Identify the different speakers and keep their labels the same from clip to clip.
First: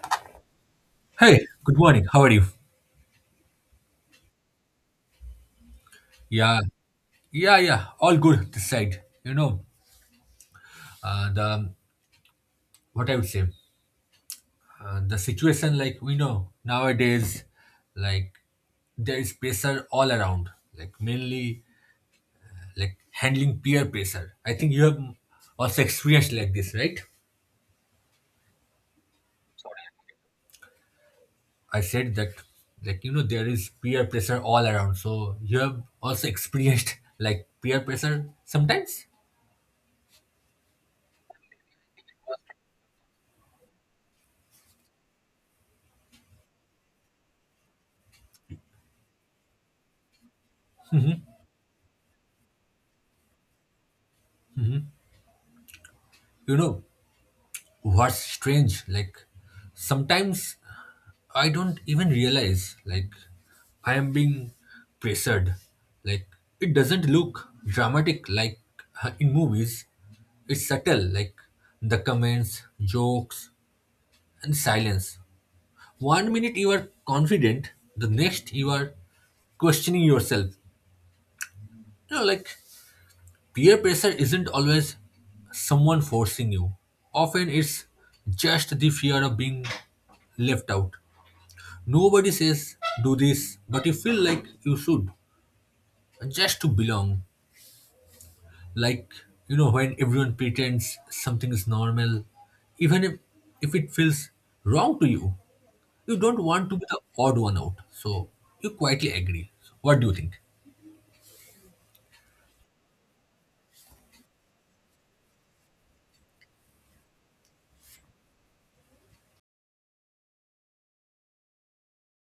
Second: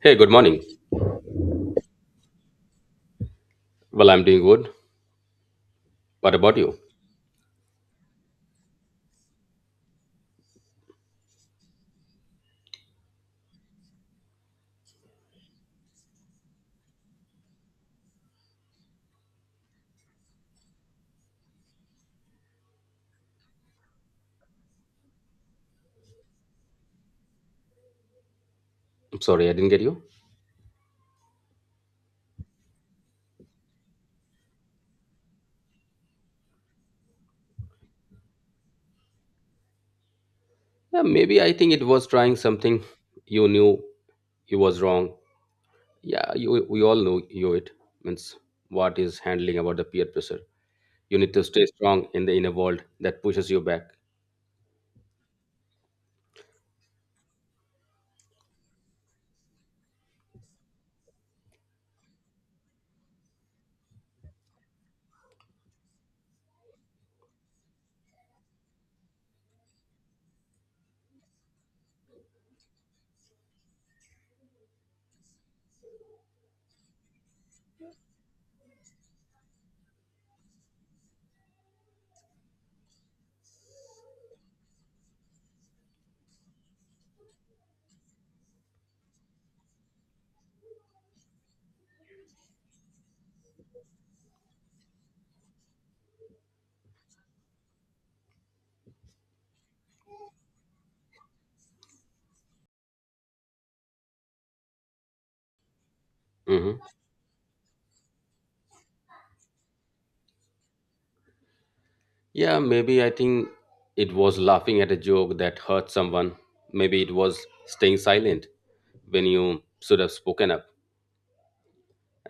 Speaker 1: Hey, good morning.
Speaker 2: Hey, good morning. How are you?
Speaker 1: Well, I'm doing good. What about
Speaker 2: Yeah,
Speaker 1: you?
Speaker 2: yeah, yeah. All good this side. You know, the what I would say, the situation like we know nowadays, like there is pressure all around. Like mainly like handling peer pressure. I think you have also experienced like this, right?
Speaker 1: I'm sorry, I didn't get you.
Speaker 2: I said that like you know there is peer pressure all around. So you have also experienced like peer pressure sometimes.
Speaker 1: Yeah, maybe I think it was trying something you knew you was wrong. Yeah, you, we all know you it means what is handling about the peer pressure. You need to stay strong in the inner world that pushes you back.
Speaker 2: You know what's strange like sometimes I don't even realize like I am being pressured. Like it doesn't look dramatic like in movies. It's subtle, like the comments, jokes, and silence. One minute you are confident, the next you are questioning yourself. You know, like peer pressure isn't always someone forcing you. Often it's just the fear of being left out. Nobody says do this, but you feel like you should just to belong. Like, you know, when everyone pretends something is normal, even if it feels wrong to you, you don't want to
Speaker 1: hmm
Speaker 2: be the odd one out. So you quietly agree. So, what do you think?
Speaker 1: Yeah, maybe I think it was laughing at a joke that hurt someone. Maybe it was staying silent when you should have spoken up.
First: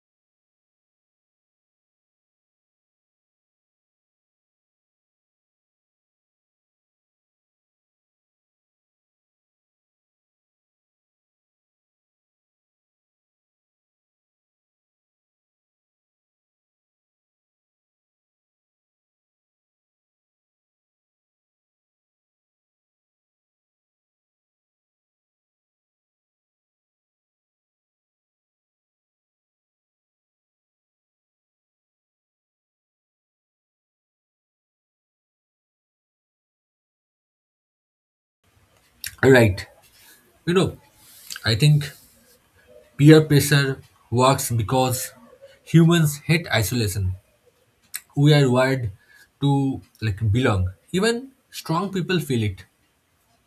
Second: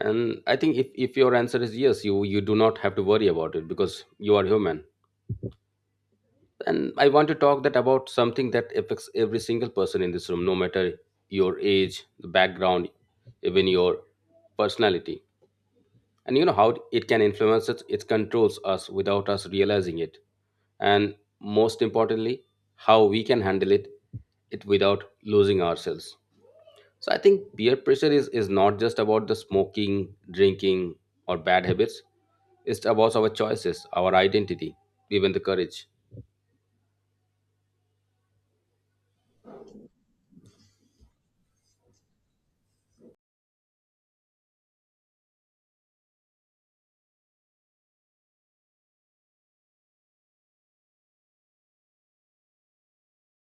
Speaker 1: And I think if your answer is yes, you do not have to worry about it because you are human. And I want to talk that about something that affects every single person in this room, no matter your age, the background, even your personality. And you know how it can influence us, it controls us without us realizing it. And most importantly, how we can handle it without losing ourselves. So I think peer pressure is not just about the smoking, drinking, or bad habits. It's about our choices, our identity, even the courage.
Speaker 2: Right. You know, I think peer pressure works because humans hate isolation. We are wired to like belong. Even strong people feel it.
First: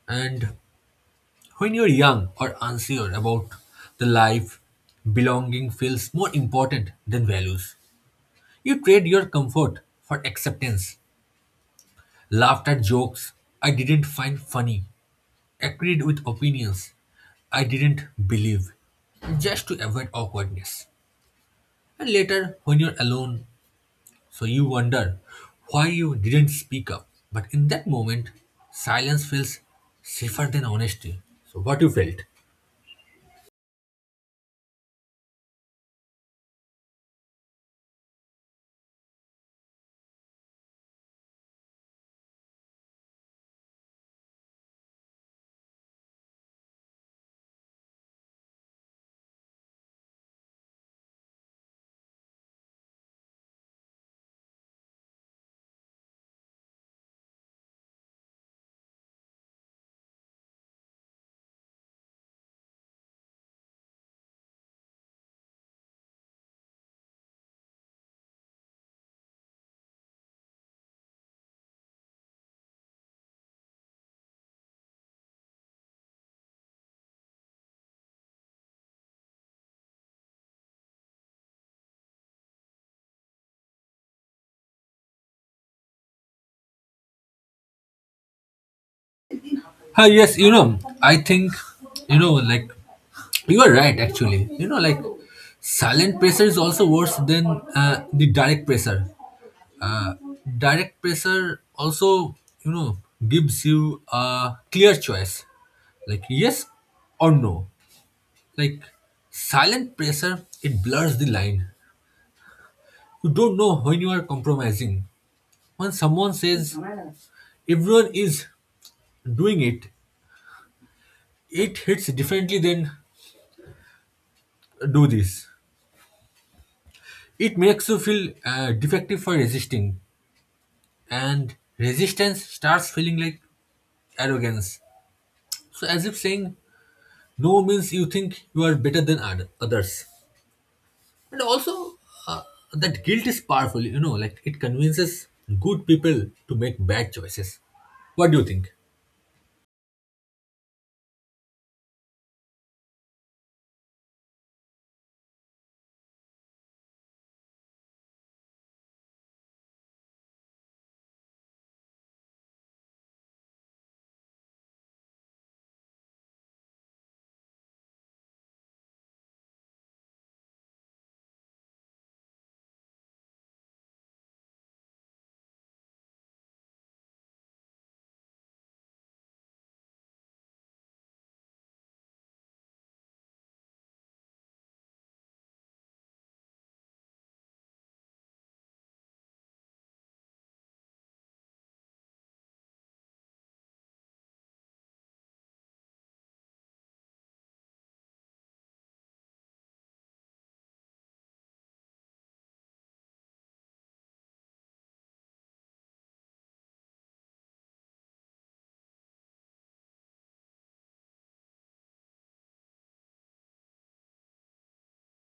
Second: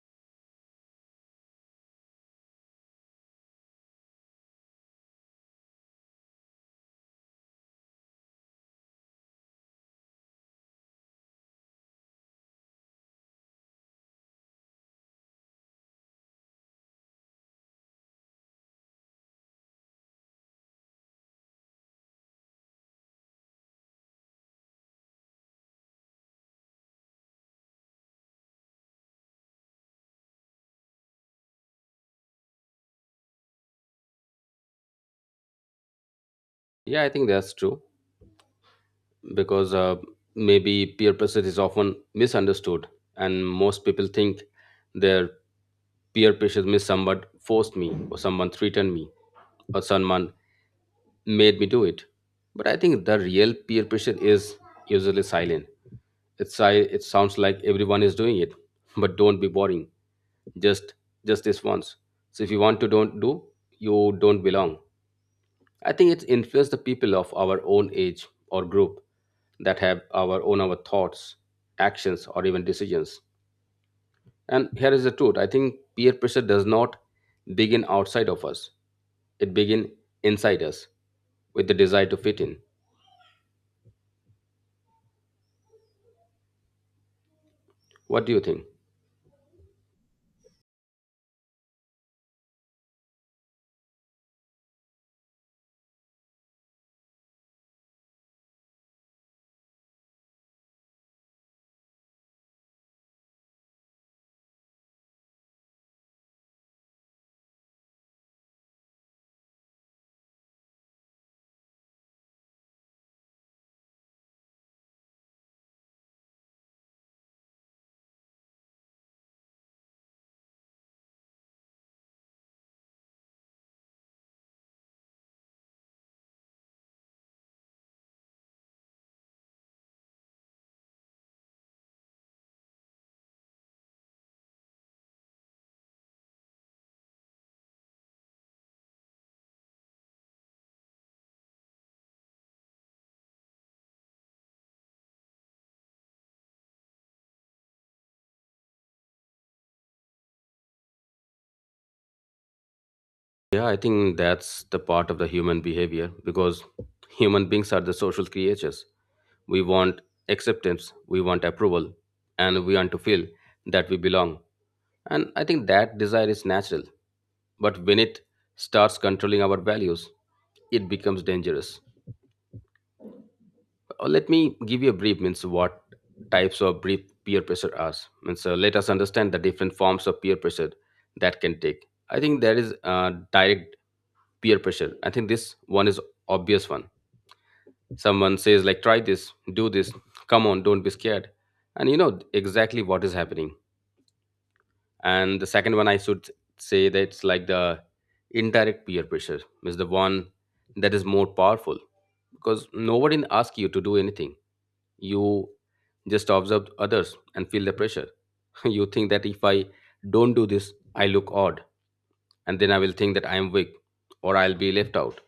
Speaker 2: And when you're young or unsure about the life, belonging feels more important than values. You trade your comfort for acceptance, laughed at jokes I didn't find funny, agreed with opinions I didn't believe, just to avoid awkwardness. And later, when you're alone, so you wonder why you didn't speak up. But in that moment, silence feels safer than honesty. So, what you felt?
Speaker 1: Yeah, I think that's true because maybe peer pressure is often misunderstood, and most people think their peer pressure means someone forced me, or someone threatened me, or someone made me do it. But I think the real peer pressure is usually silent. It sounds like everyone is doing it, but don't be boring. Just just this once. So if you want to don't do, you don't belong. I think it's influenced the people of our own age or group that have our thoughts, actions, or even decisions. And here is the truth. I think peer pressure does not begin outside of us. It begins inside us with the desire to fit in. What do you think?
Speaker 2: Ah, yes, you know, I think, you know, like, you are right, actually. You know, like, silent pressure is also worse than the direct pressure. Uh, Direct pressure also, you know, gives you a clear choice, like yes or no. Like, silent pressure, it blurs the line. You don't know when you are compromising. When someone says everyone is doing it, it hits differently than do this. It makes you feel defective for resisting, and resistance starts feeling like arrogance. So, as if saying no means you think you are better than others. And also, that guilt is powerful, you know, like it convinces good people to make bad choices. What do you think?
Speaker 1: Yeah, I think that's the part of the human behavior because human beings are the social creatures. We want acceptance, we want approval, and we want to feel that we belong. And I think that desire is natural. But when it starts controlling our values, it becomes dangerous. Let me give you a brief means what types of brief peer pressure are. Means let us understand the different forms of peer pressure that can take. I think there is direct peer pressure. I think this one is obvious one. Someone says like try this, do this, come on don't be scared, and you know exactly what is happening. And the second one I should say that it's like the indirect peer pressure is the one that is more powerful because nobody asks you to do anything. You just observe others and feel the pressure. You think that if I don't do this, I look odd, and then I will think that I am weak or I'll be left out.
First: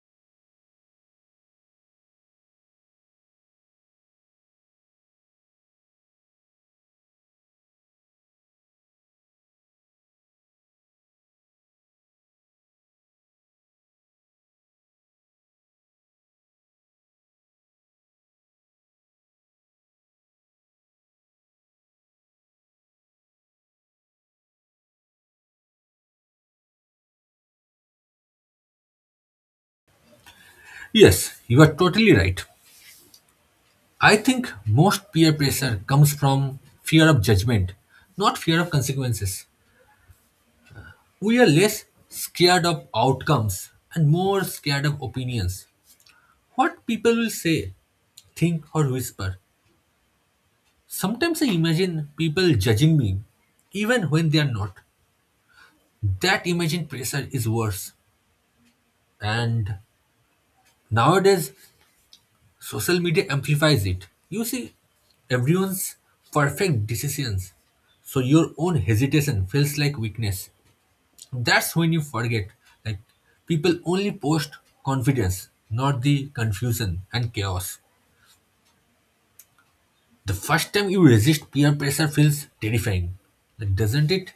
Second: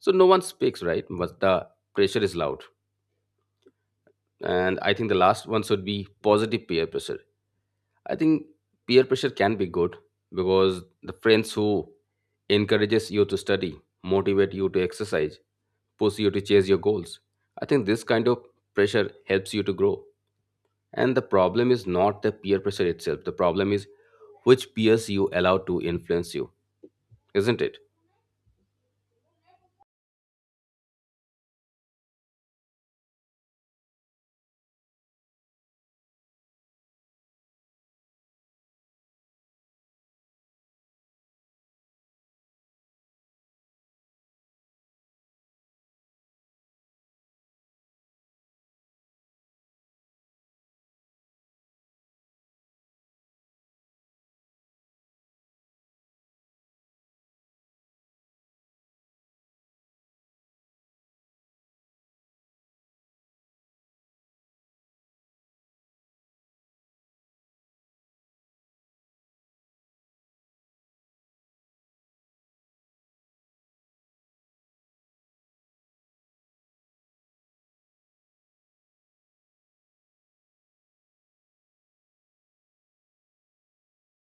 Speaker 1: So no one speaks, right? But the pressure is loud. And I think the last one should be positive peer pressure. I think peer pressure can be good because the friends who encourages you to study, motivate you to exercise, push you to chase your goals. I think this kind of pressure helps you to grow. And the problem is not the peer pressure itself. The problem is which peers you allow to influence you, isn't it?
Speaker 2: Yes, you are totally right. I think most peer pressure comes from fear of judgment, not fear of consequences. We are less scared of outcomes and more scared of opinions. What people will say, think, or whisper. Sometimes I imagine people judging me, even when they are not. That imagined pressure is worse. And nowadays, social media amplifies it. You see everyone's perfect decisions, so your own hesitation feels like weakness. That's when you forget. Like people only post confidence, not the confusion and chaos. The first time you resist peer pressure feels terrifying. Like, doesn't it?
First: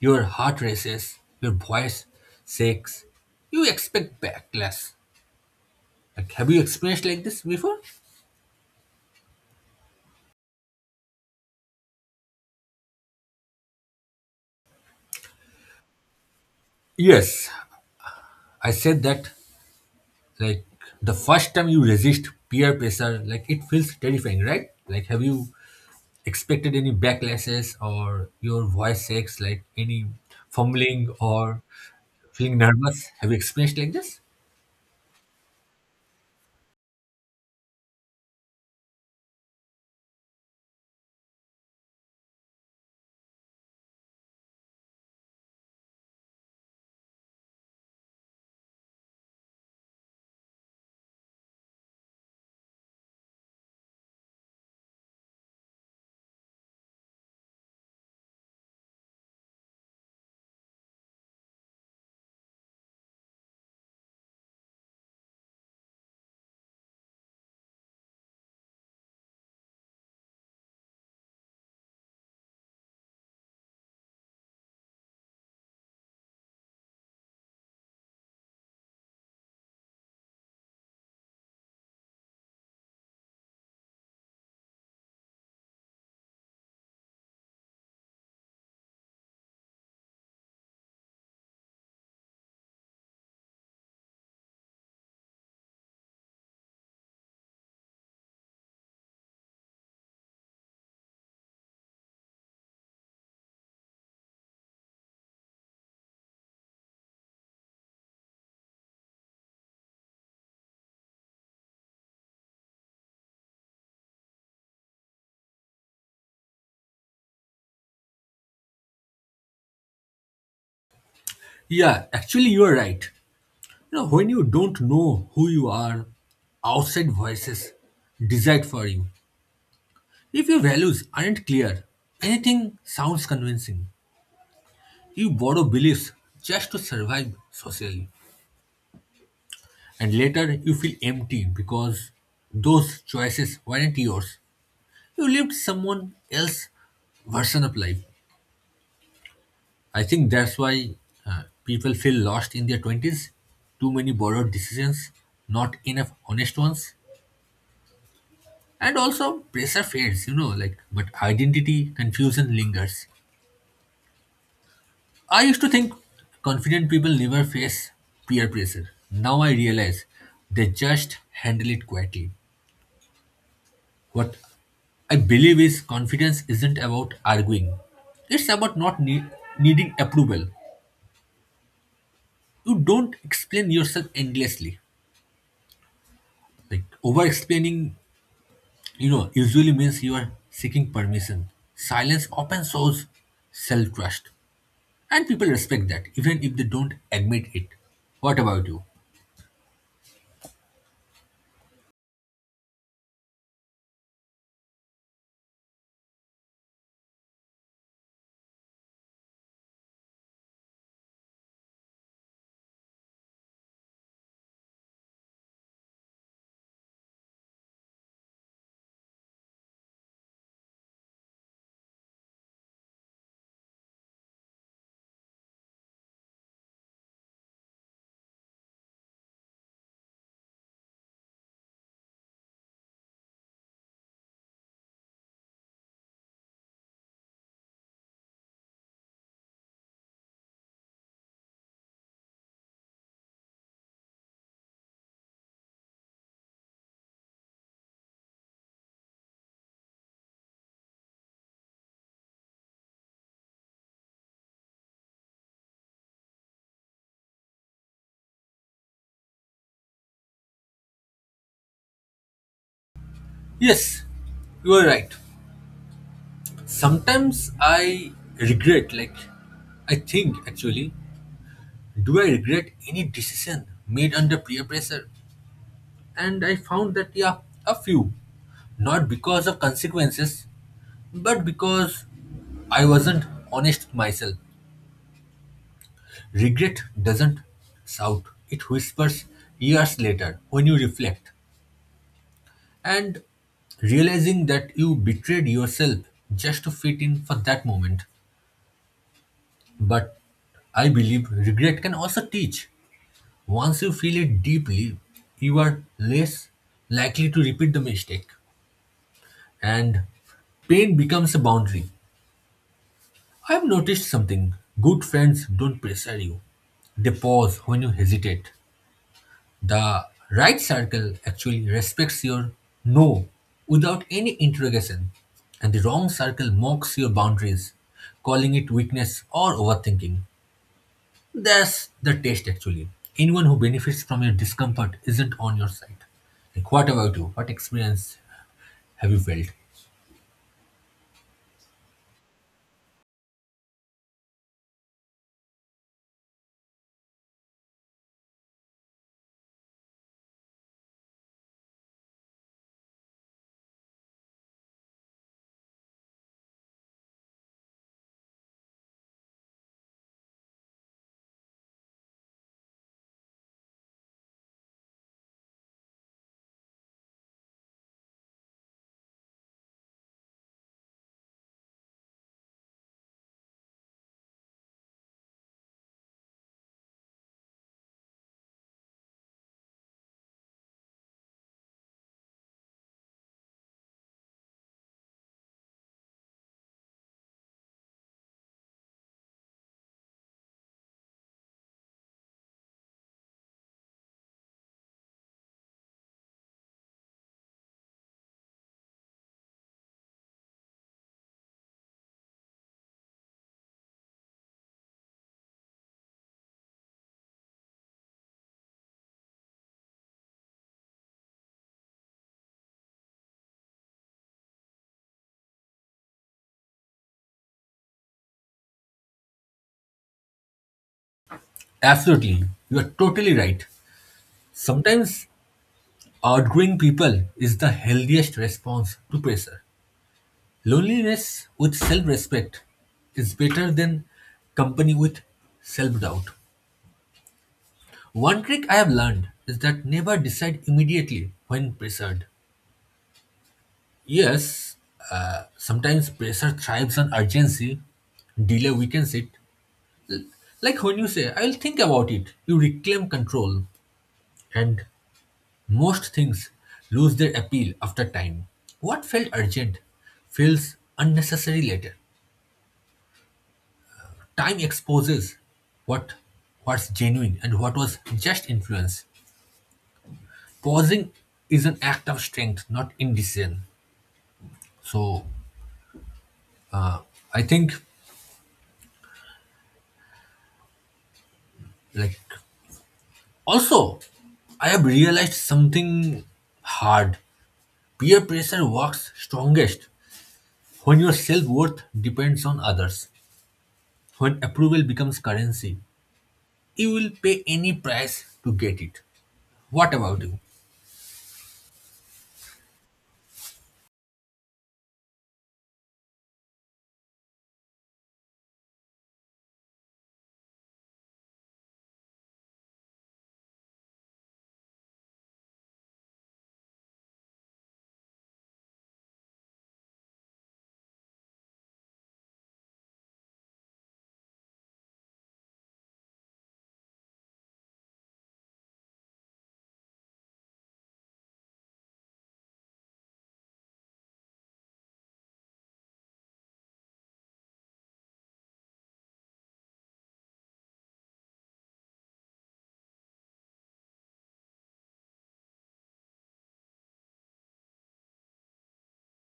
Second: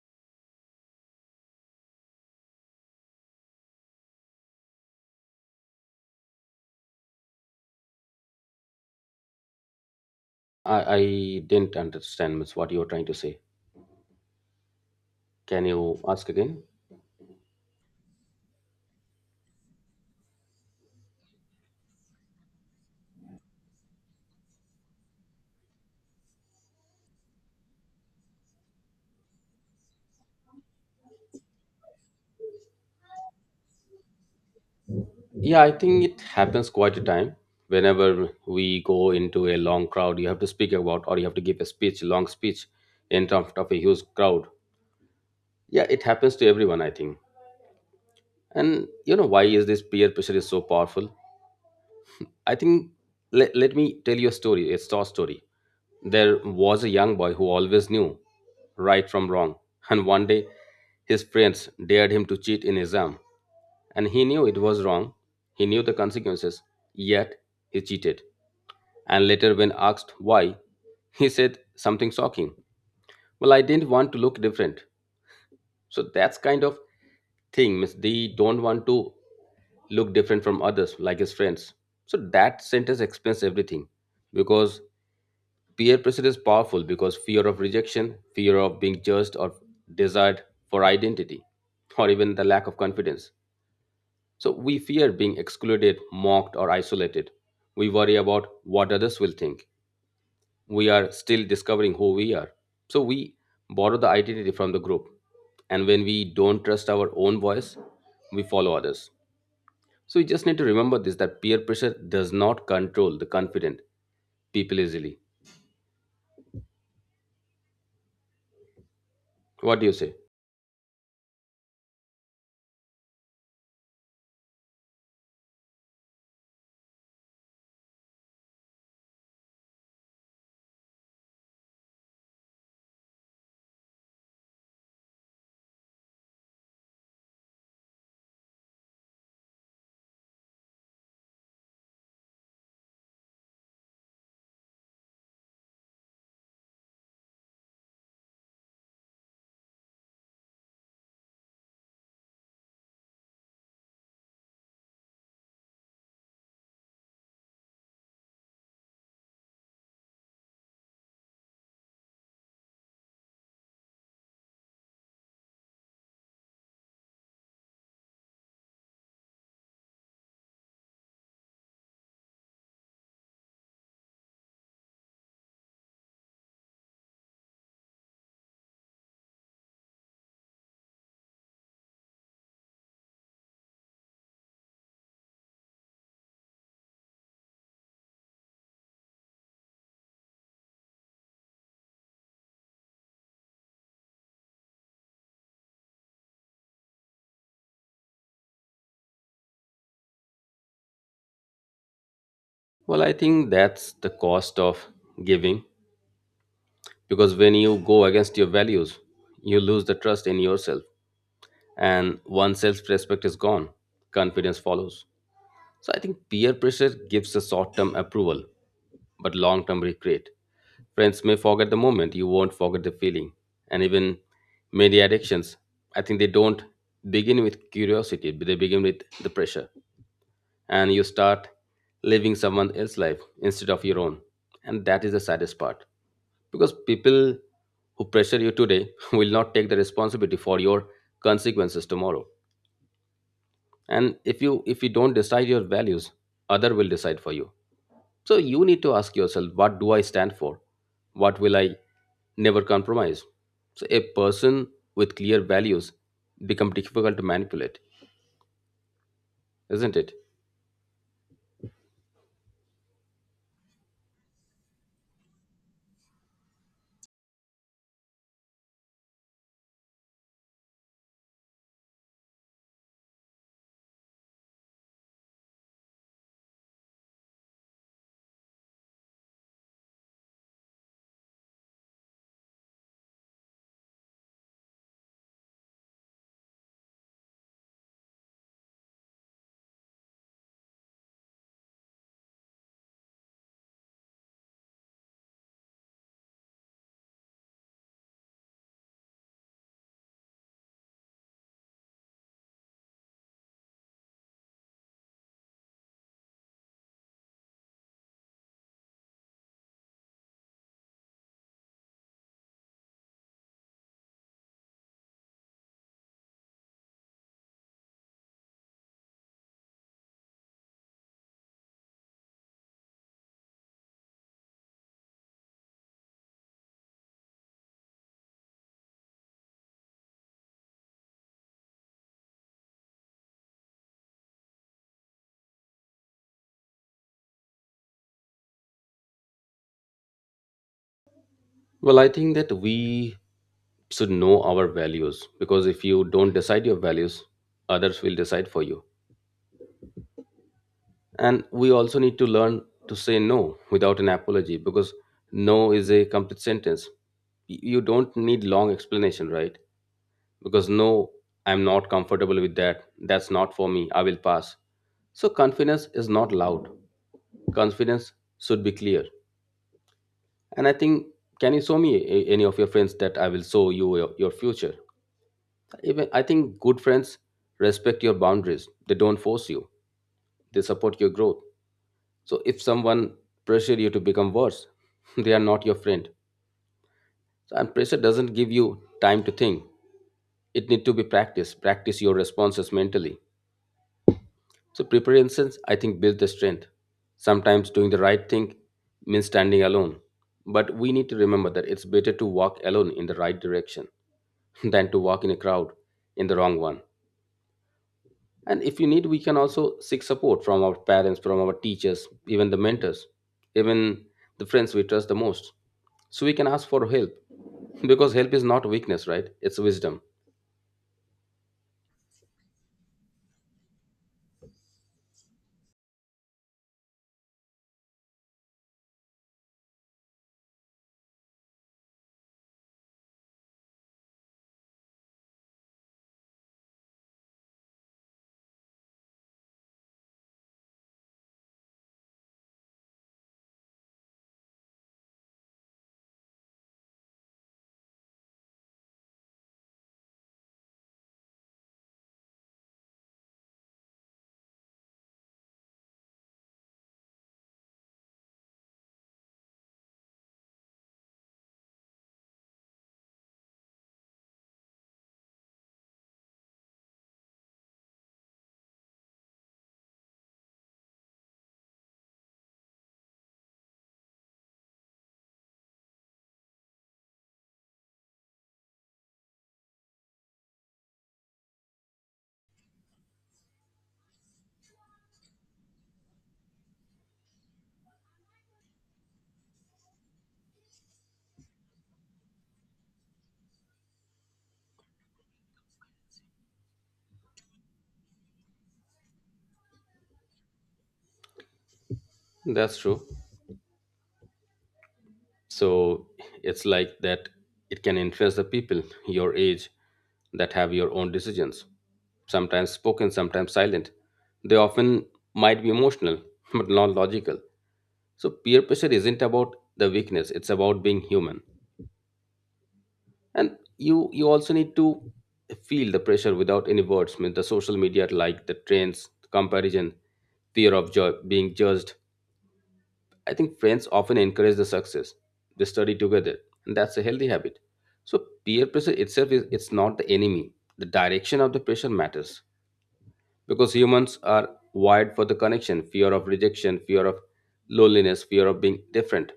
Speaker 2: Your heart races, your voice shakes. You expect backlash. Like have you experienced like this before?
Speaker 1: I didn't understand much what you were trying to say. Can you ask again?
Speaker 2: Yes, I said that like the first time you resist peer pressure, like it feels terrifying, right? Like have you expected any backlashes or your voice shakes, like any fumbling or feeling nervous? Have you experienced like this?
Speaker 1: Yeah, I think it happens quite a time. Whenever we go into a long crowd, you have to speak about or you have to give a speech, long speech in front of a huge crowd. Yeah, it happens to everyone, I think. And you know why is this peer pressure is so powerful? I think let me tell you a story, a short story. There was a young boy who always knew right from wrong, and one day his friends dared him to cheat in exam. And he knew it was wrong. He knew the consequences. Yet he cheated. And later, when asked why, he said something shocking. Well, I didn't want to look different. So that's kind of thing. Means they don't want to look different from others, like his friends. So that sentence explains everything. Because peer pressure is powerful because fear of rejection, fear of being judged, or desired for identity, or even the lack of confidence. So we fear being excluded, mocked, or isolated. We worry about what others will think. We are still discovering who we are. So we borrow the identity from the group. And when we don't trust our own voice, we follow others. So you just need to remember this that peer pressure does not control the confident people easily. What do you say?
Speaker 2: Yeah, actually, you are right. You know, when you don't know who you are, outside voices decide for you. If your values aren't clear, anything sounds convincing. You borrow beliefs just to survive socially. And later you feel empty because those choices weren't yours. You lived someone else's version of life. I think that's why people feel lost in their 20s. Too many borrowed decisions, not enough honest ones. And also, pressure fades, you know, like, but identity confusion lingers. I used to think confident people never face peer pressure. Now I realize they just handle it quietly. What I believe is confidence isn't about arguing, it's about not needing approval. You don't explain yourself endlessly. Like over explaining you know, usually means you are seeking permission. Silence often shows self trust, and people respect that, even if they don't admit it. What about you?
Speaker 1: Well, I think that's the cost of giving because when you go against your values, you lose the trust in yourself. And once self-respect is gone, confidence follows. So I think peer pressure gives a short-term approval but long-term regret. Friends may forget the moment, you won't forget the feeling. And even many addictions, I think they don't begin with curiosity, but they begin with the pressure. And you start living someone else's life instead of your own, and that is the saddest part because people who pressure you today will not take the responsibility for your consequences tomorrow. And if you don't decide your values, other will decide for you. So you need to ask yourself, what do I stand for? What will I never compromise? So a person with clear values become difficult to manipulate, isn't it?
Speaker 2: Yes, you are right. Sometimes I regret, like, I think actually, do I regret any decision made under peer pressure? And I found that, yeah, a few. Not because of consequences, but because I wasn't honest with myself. Regret doesn't shout, it whispers years later when you reflect. And realizing that you betrayed yourself just to fit in for that moment. But I believe regret can also teach. Once you feel it deeply, you are less likely to repeat the mistake. And pain becomes a boundary. I've noticed something good friends don't pressure you, they pause when you hesitate. The right circle actually respects your no without any interrogation, and the wrong circle mocks your boundaries, calling it weakness or overthinking. That's the test actually. Anyone who benefits from your discomfort isn't on your side. Like, what about you? What experience have you felt?
Speaker 1: Well, I think that we should know our values because if you don't decide your values, others will decide for you. And we also need to learn to say no without an apology, because no is a complete sentence. You don't need long explanation, right? Because no, I'm not comfortable with that. That's not for me. I will pass. So confidence is not loud. Confidence should be clear. And I think, can you show me any of your friends, that I will show you your future? Even I think good friends respect your boundaries. They don't force you. They support your growth. So if someone pressure you to become worse, they are not your friend. So, and pressure doesn't give you time to think. It need to be practiced. Practice your responses mentally. So preparations, I think, build the strength. Sometimes doing the right thing means standing alone. But we need to remember that it's better to walk alone in the right direction than to walk in a crowd in the wrong one. And if you need, we can also seek support from our parents, from our teachers, even the mentors, even the friends we trust the most. So we can ask for help because help is not weakness, right? It's wisdom.
Speaker 2: Absolutely, you are totally right. Sometimes outgrowing people is the healthiest response to pressure. Loneliness with self respect is better than company with self doubt. One trick I have learned is that never decide immediately when pressured. Yes, sometimes pressure thrives on urgency, delay weakens it. Like when you say, I'll think about it, you reclaim control, and most things lose their appeal after time. What felt urgent feels unnecessary later. Time exposes what what's genuine and what was just influence. Pausing is an act of strength, not indecision. So I think like also I have realized something hard. Peer pressure works strongest when your self-worth depends on others. When approval becomes currency, you will pay any price to get it. What about you?
Speaker 1: That's true. So it's like that it can influence the people your age that have your own decisions, sometimes spoken, sometimes silent. They often might be emotional but not logical. So peer pressure isn't about the weakness, it's about being human. And you also need to feel the pressure without any words. I mean, the social media, like the trends, comparison, fear of being judged. I think friends often encourage the success. They study together, and that's a healthy habit. So peer pressure itself is it's not the enemy. The direction of the pressure matters because humans are wired for the connection, fear of rejection, fear of loneliness, fear of being different.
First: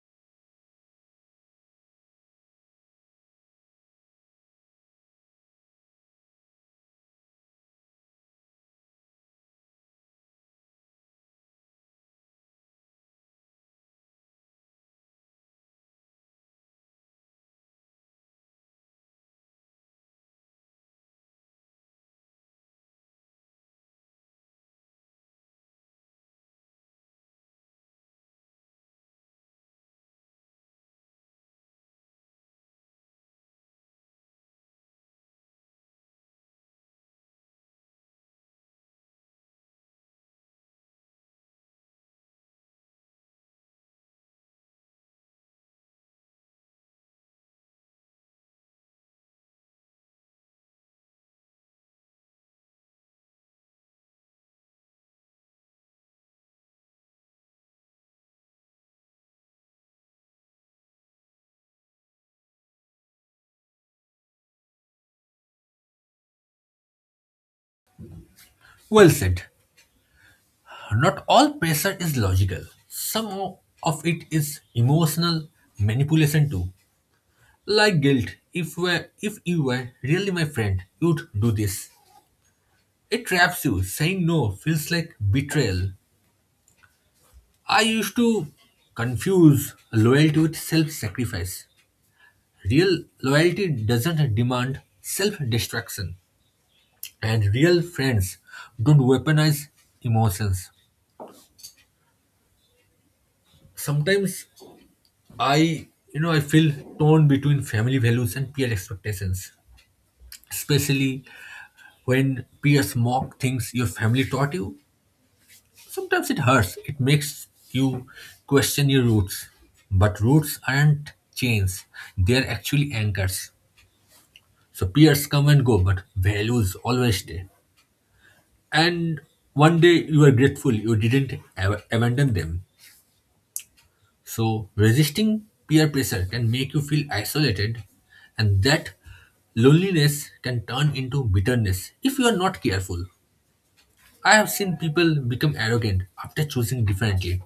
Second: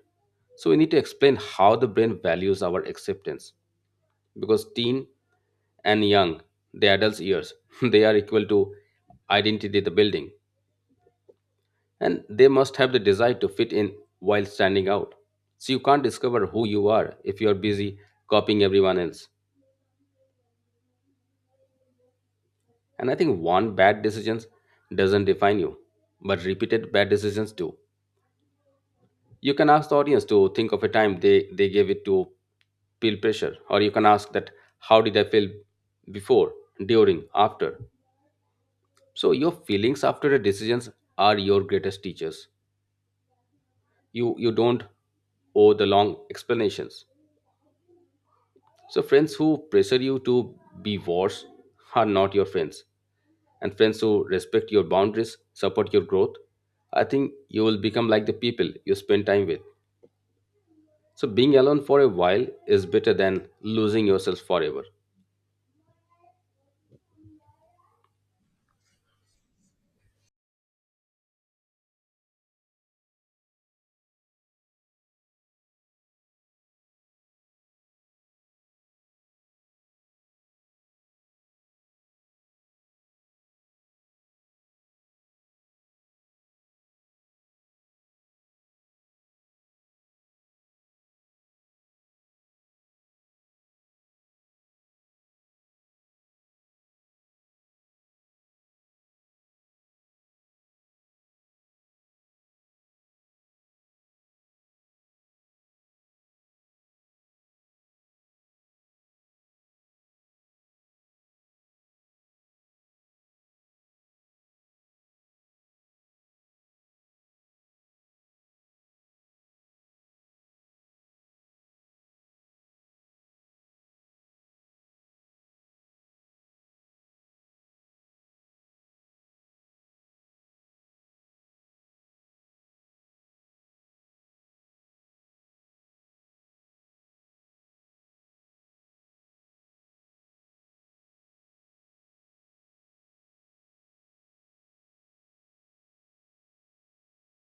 Speaker 1: So we need to explain how the brain values our acceptance because teen and young, the adults years, they are equal to identity the building. And they must have the desire to fit in while standing out. So you can't discover who you are if you are busy copying everyone else. And I think one bad decision doesn't define you, but repeated bad decisions do. You can ask the audience to think of a time they gave it to feel pressure, or you can ask that how did I feel before, during, after. So your feelings after the decisions are your greatest teachers. You don't owe the long explanations. So, friends who pressure you to be worse are not your friends. And friends who respect your boundaries, support your growth, I think you will become like the people you spend time with. So, being alone for a while is better than losing yourself forever.
Speaker 2: Well said. Not all pressure is logical. Some of it is emotional manipulation too. Like guilt. If you were really my friend, you'd do this. It traps you. Saying no feels like betrayal. I used to confuse loyalty with self-sacrifice. Real loyalty doesn't demand self-destruction, and real friends don't weaponize emotions. Sometimes I, you know, I feel torn between family values and peer expectations, especially when peers mock things your family taught you. Sometimes it hurts. It makes you question your roots. But roots aren't chains, they're actually anchors. So peers come and go, but values always stay. And one day you are grateful you didn't abandon them. So, resisting peer pressure can make you feel isolated, and that loneliness can turn into bitterness if you are not careful. I have seen people become arrogant after choosing differently.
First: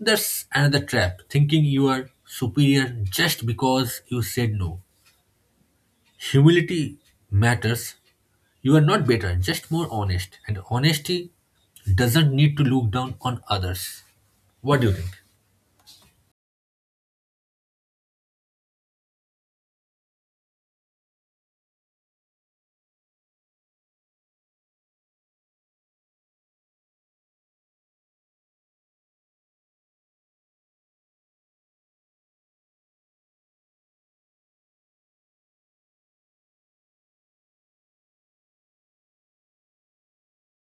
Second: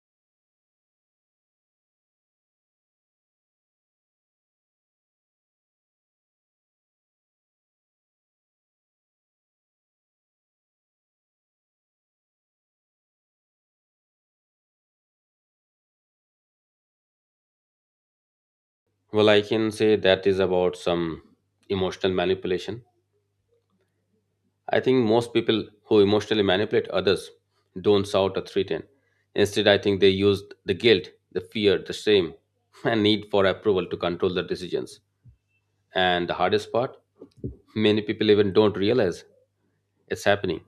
Speaker 2: That's another trap, thinking you are superior just because you said no. Humility matters. You are not better, just more honest, and honesty doesn't need to look down on others. What do you think?
Speaker 1: Well, I can say that is about some emotional manipulation. I think most people who emotionally manipulate others don't shout or threaten. Instead, I think they use the guilt, the fear, the shame, and need for approval to control their decisions. And the hardest part, many people even don't realize it's happening.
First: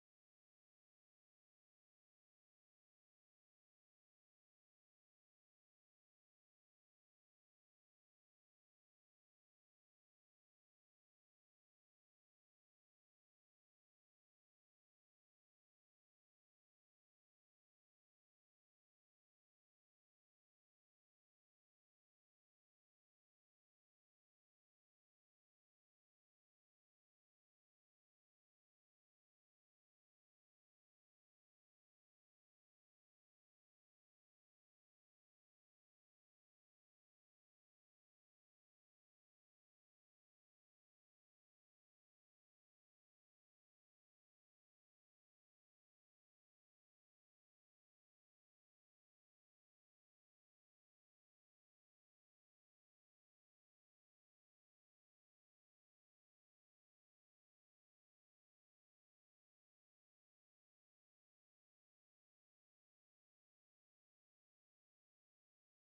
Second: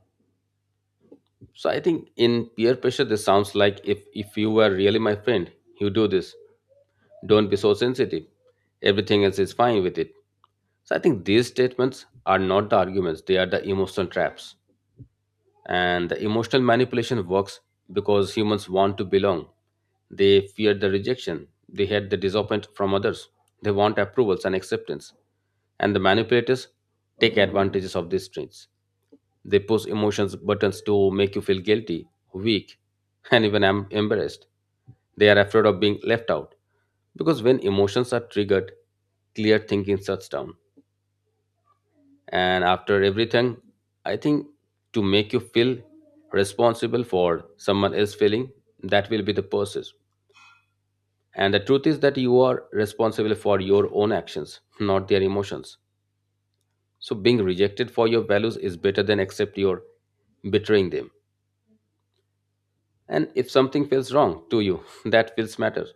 Speaker 1: So I think in peer pressure this sounds like, if you were really my friend, you do this. Don't be so sensitive. Everything else is fine with it. So I think these statements are not the arguments, they are the emotional traps. And the emotional manipulation works because humans want to belong. They fear the rejection, they hate the disappointment from others, they want approvals and acceptance. And the manipulators take advantages of these traits. They push emotions buttons to make you feel guilty, weak, and even embarrassed. They are afraid of being left out because when emotions are triggered, clear thinking shuts down. And after everything, I think, to make you feel responsible for someone else feeling, that will be the process. And the truth is that you are responsible for your own actions, not their emotions. So being rejected for your values is better than accept your betraying them. And if something feels wrong to you, that feels matter.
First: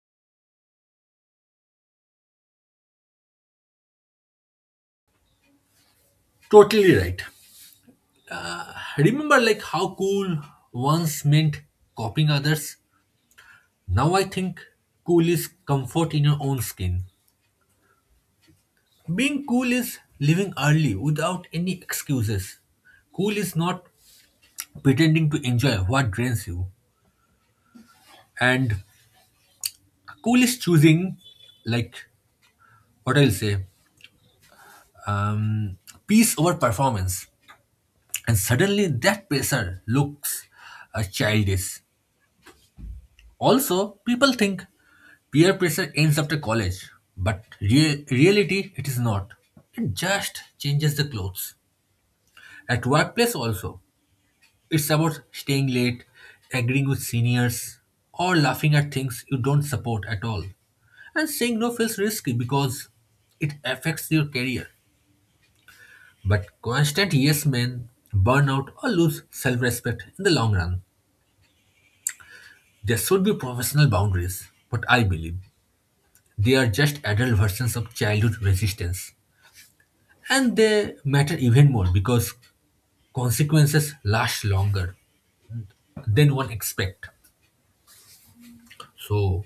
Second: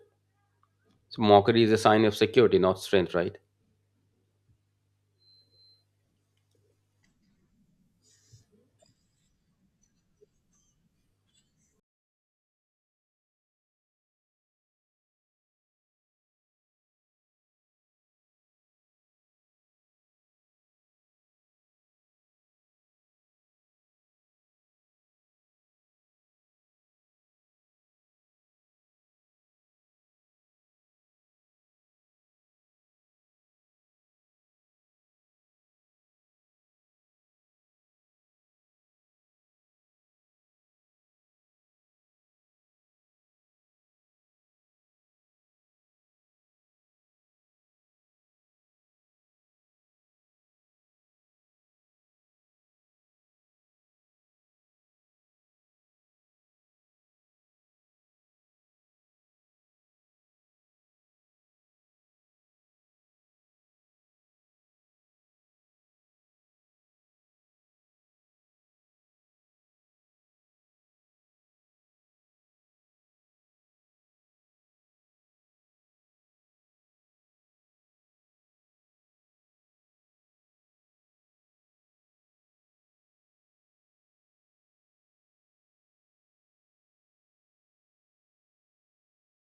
Speaker 1: So mockery is a sign of security, not strength, right?
Speaker 2: Totally right. Remember like how cool once meant copying others? Now I think cool is comfort in your own skin. Being cool is living early without any excuses. Cool is not pretending to enjoy what drains you. And cool is choosing like what I'll say, um, peace over performance. And suddenly that pressure looks childish. Also, people think peer pressure ends after college, but reality it is not. It just changes the clothes. At workplace also, it's about staying late, agreeing with seniors, or laughing at things you don't support at all. And saying no feels risky because it affects your career. But constant yes men burn out or lose self respect in the long run. There should be professional boundaries, what I believe. They are just adult versions of childhood resistance. And they matter even more because consequences last longer than one expect. So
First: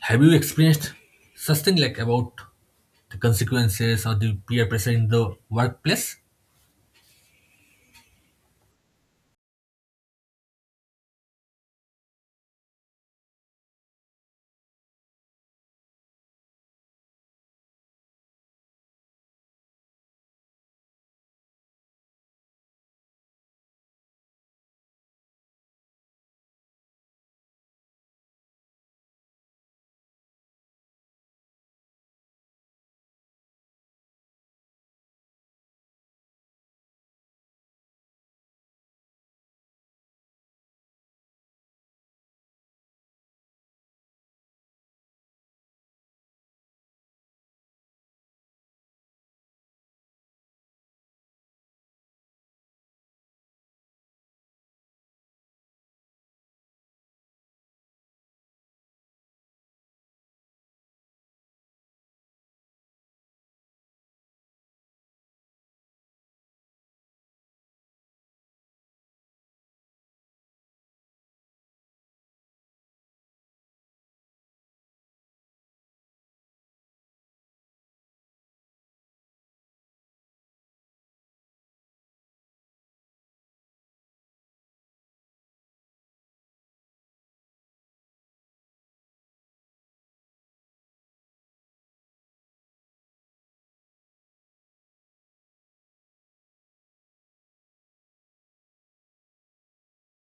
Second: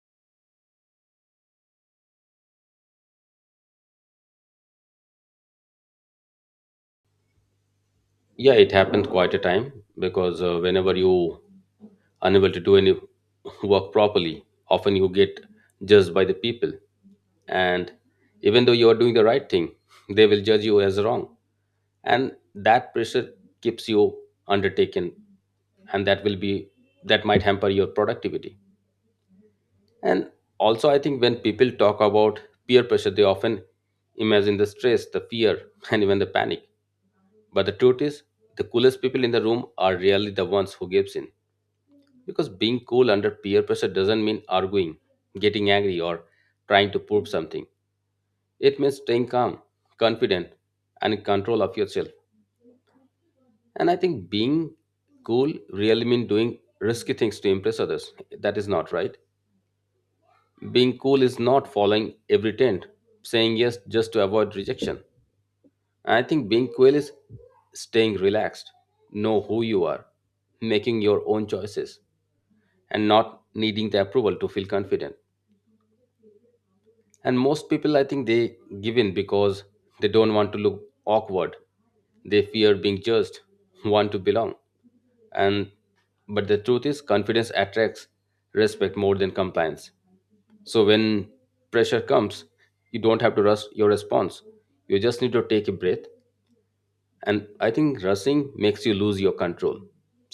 Speaker 2: have you experienced such thing like about the consequences or the peer pressure in the workplace?
Speaker 1: Yeah, it happened quite a time. Because whenever you unable to do any work properly, often you get judged by the people. And even though you are doing the right thing, they will judge you as wrong. And that pressure keeps you undertaken, and that will be, that might hamper your productivity. And also I think when people talk about peer pressure, they often imagine the stress, the fear, and even the panic. But the truth is the coolest people in the room are really the ones who gives in. Because being cool under peer pressure doesn't mean arguing, getting angry, or trying to prove something. It means staying calm, confident, and in control of yourself. And I think being cool really means doing risky things to impress others. That is not right. Being cool is not following every trend, saying yes just to avoid rejection. I think being cool is staying relaxed, know who you are, making your own choices, and not needing the approval to feel confident. And most people, I think, they give in because they don't want to look awkward, they fear being judged, want to belong. And but the truth is confidence attracts respect more than compliance. So when pressure comes, you don't have to rush your response. You just need to take a breath. And I think rushing makes you lose your control.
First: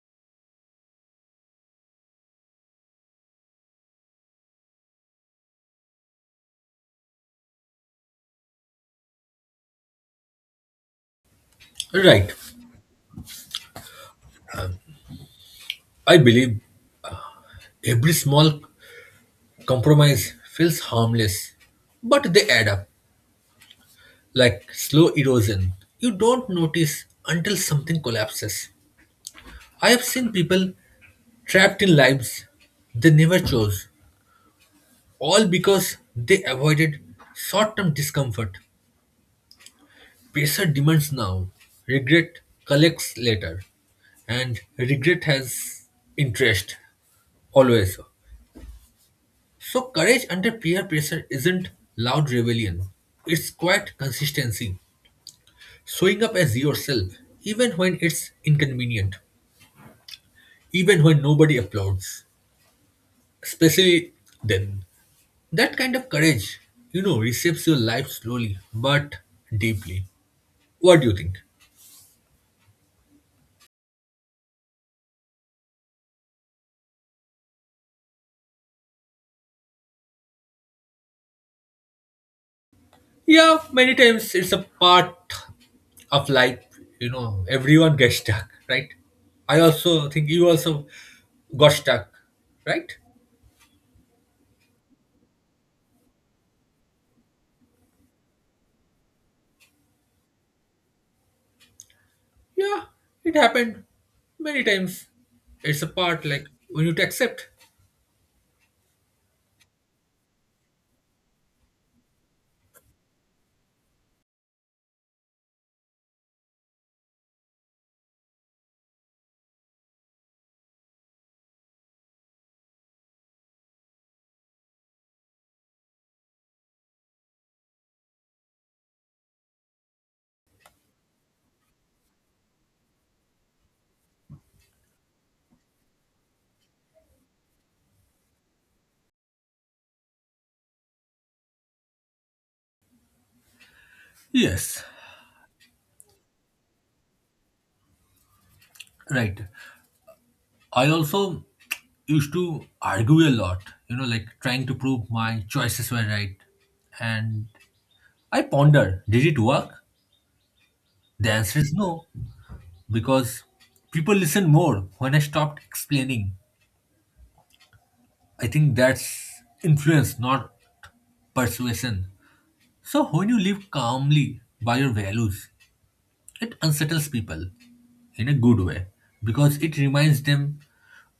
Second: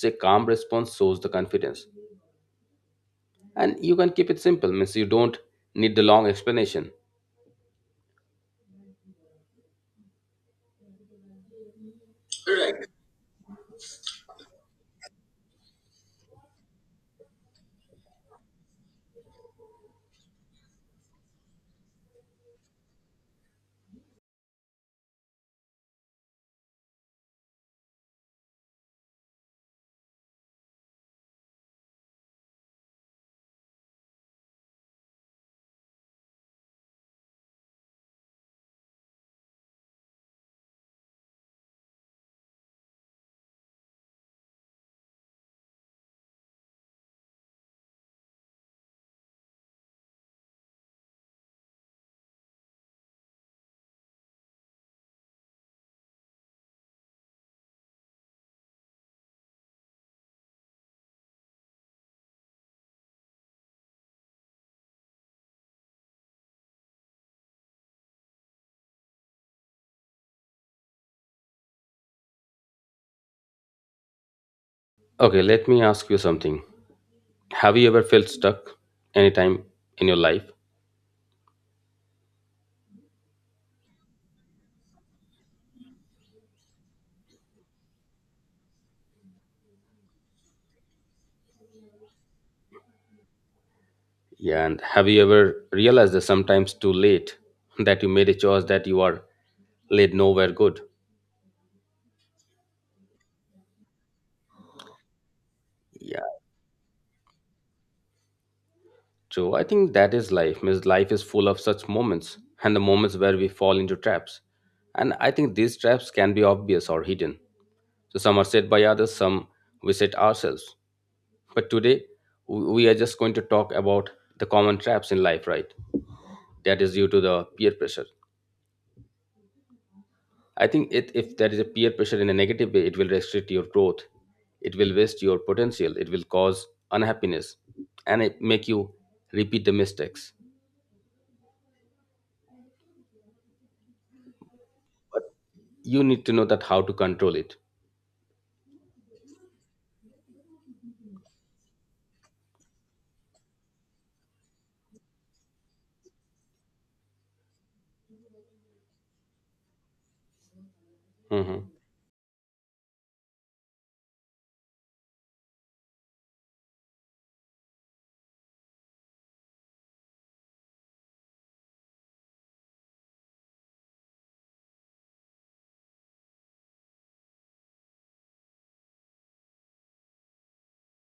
Speaker 1: Say calm response shows the confidence. And you can keep it simple means you don't need the long explanation.
Speaker 2: Right. I believe every small compromise feels harmless, but they add up like slow erosion. You don't notice until something collapses. I have seen people trapped in lives they never chose, all because they avoided short term discomfort. Pressure demands now, regret collects later, and regret has interest always. So, courage under peer pressure isn't loud rebellion, it's quiet consistency, showing up as yourself even when it's inconvenient, even when nobody applauds, especially then. That kind of courage, you know, reshapes your life slowly but deeply. What do you think?
Speaker 1: Okay, let me ask you something. Have you ever felt stuck anytime in your life?
Speaker 2: Yeah, many times it's a part of life, you know, everyone gets stuck, right? I also think you also got stuck, right?
Speaker 1: Yeah, and have you ever realized that sometimes too late that you made a choice that you are led nowhere good?
Speaker 2: Yeah, it happened many times. It's a
Speaker 1: Yeah,
Speaker 2: part like we need to accept.
Speaker 1: true. I think that is life. Means life is full of such moments and the moments where we fall into traps. And I think these traps can be obvious or hidden. So some are set by others, some we set ourselves. But today we are just going to talk about the common traps in life, right? That is due to the peer pressure. I think it, if there is a peer pressure in a negative way, it will restrict your growth. It will waste your potential. It will cause unhappiness and it make you repeat the mistakes.
Speaker 2: Yes,
Speaker 1: But you need to know that how to control it.
Speaker 2: right. I also used to argue a lot, you know, like trying to prove my choices were right. And I ponder, did it work? The answer
Speaker 1: Hmm.
Speaker 2: is no, because people listen more when I stopped explaining. I think that's influence, not persuasion. So when you live calmly by your values, it unsettles people in a good way because it reminds them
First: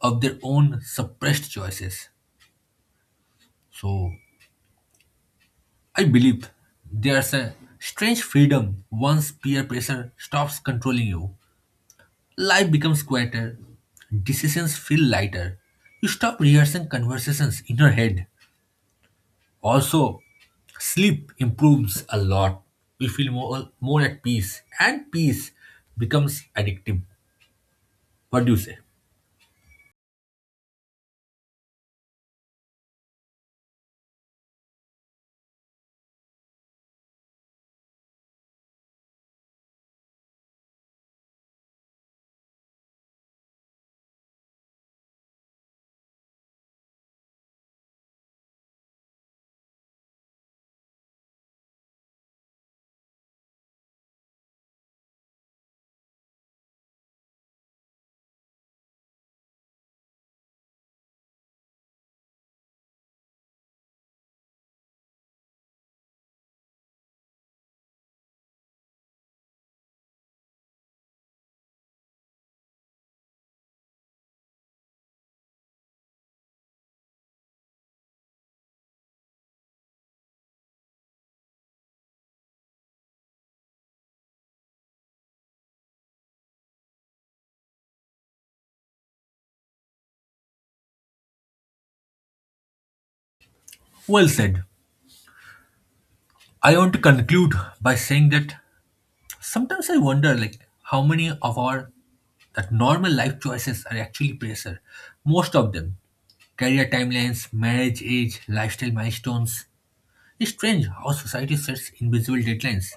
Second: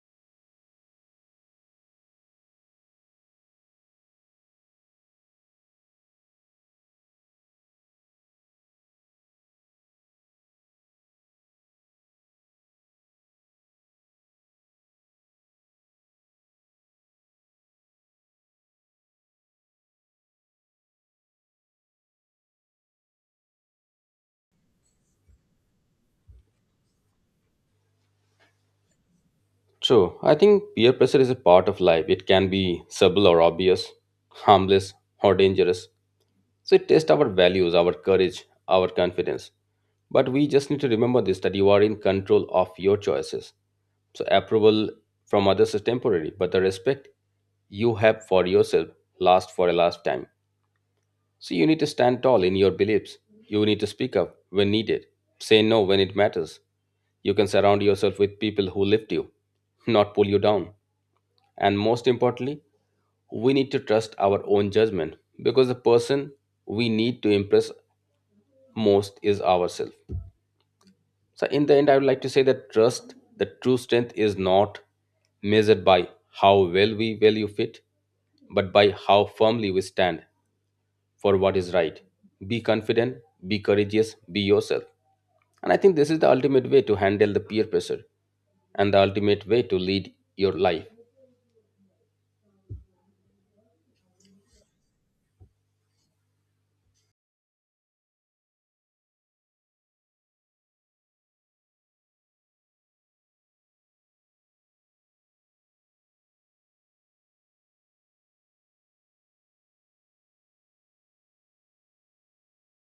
Speaker 2: of their own suppressed choices. So I believe there's a strange freedom once peer pressure stops controlling you. Life becomes quieter, decisions feel lighter. You stop rehearsing conversations in your head. Also, sleep improves a lot. We feel more at peace, and peace becomes addictive. What do you say?
Speaker 1: So I think peer pressure is a part of life. It can be subtle or obvious, harmless or dangerous. So it tests our values, our courage, our confidence. But we just need to remember this that you are in control of your choices. So approval from others is temporary, but the respect you have for yourself lasts for a lifetime. So you need to stand tall in your beliefs. You need to speak up when needed. Say no when it matters. You can surround yourself with people who lift you, not pull you down. And most importantly, we need to trust our own judgment because the person we need to impress most is ourselves. So, in the end, I would like to say that trust, the true strength is not measured by how well we value fit, but by how firmly we stand for what is right. Be confident, be courageous, be yourself. And I think this is the ultimate way to handle the peer pressure and the ultimate way to lead your life.
Speaker 2: Well said. I want to conclude by saying that sometimes I wonder like how many of our that normal life choices are actually pressure. Most of them career timelines, marriage age, lifestyle milestones, it's strange how society sets invisible deadlines.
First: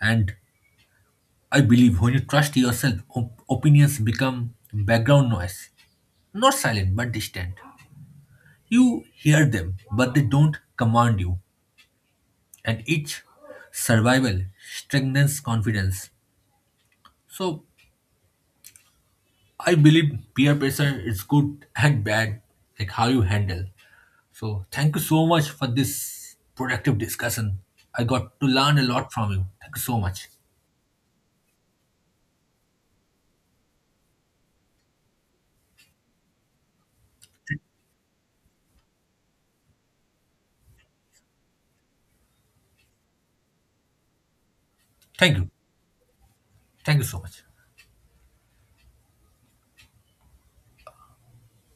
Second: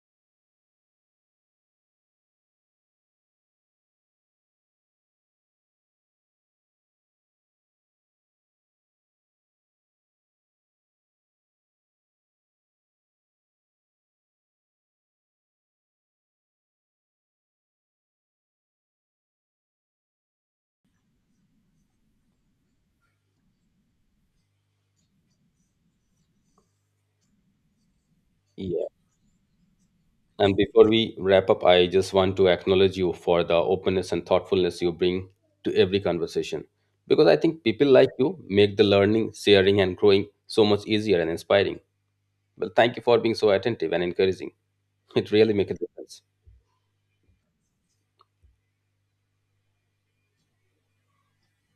Speaker 2: And I believe when you trust yourself, opinions become background noise. Not silent, but distant. You hear them, but they don't command you. And each survival strengthens confidence. So I believe peer pressure is good and bad, like how you handle. So thank you so much for this productive discussion. I got to learn a
Speaker 1: Yes.
Speaker 2: lot from you. Thank you so much.
Speaker 1: And before we wrap up, I just want to acknowledge you for the openness and thoughtfulness you bring to every conversation. Because I think people like you make the learning, sharing, and growing so much easier and inspiring. Well, thank you for being so attentive and encouraging. It
Speaker 2: Thank you.
Speaker 1: really makes a difference.
Speaker 2: Thank you so much.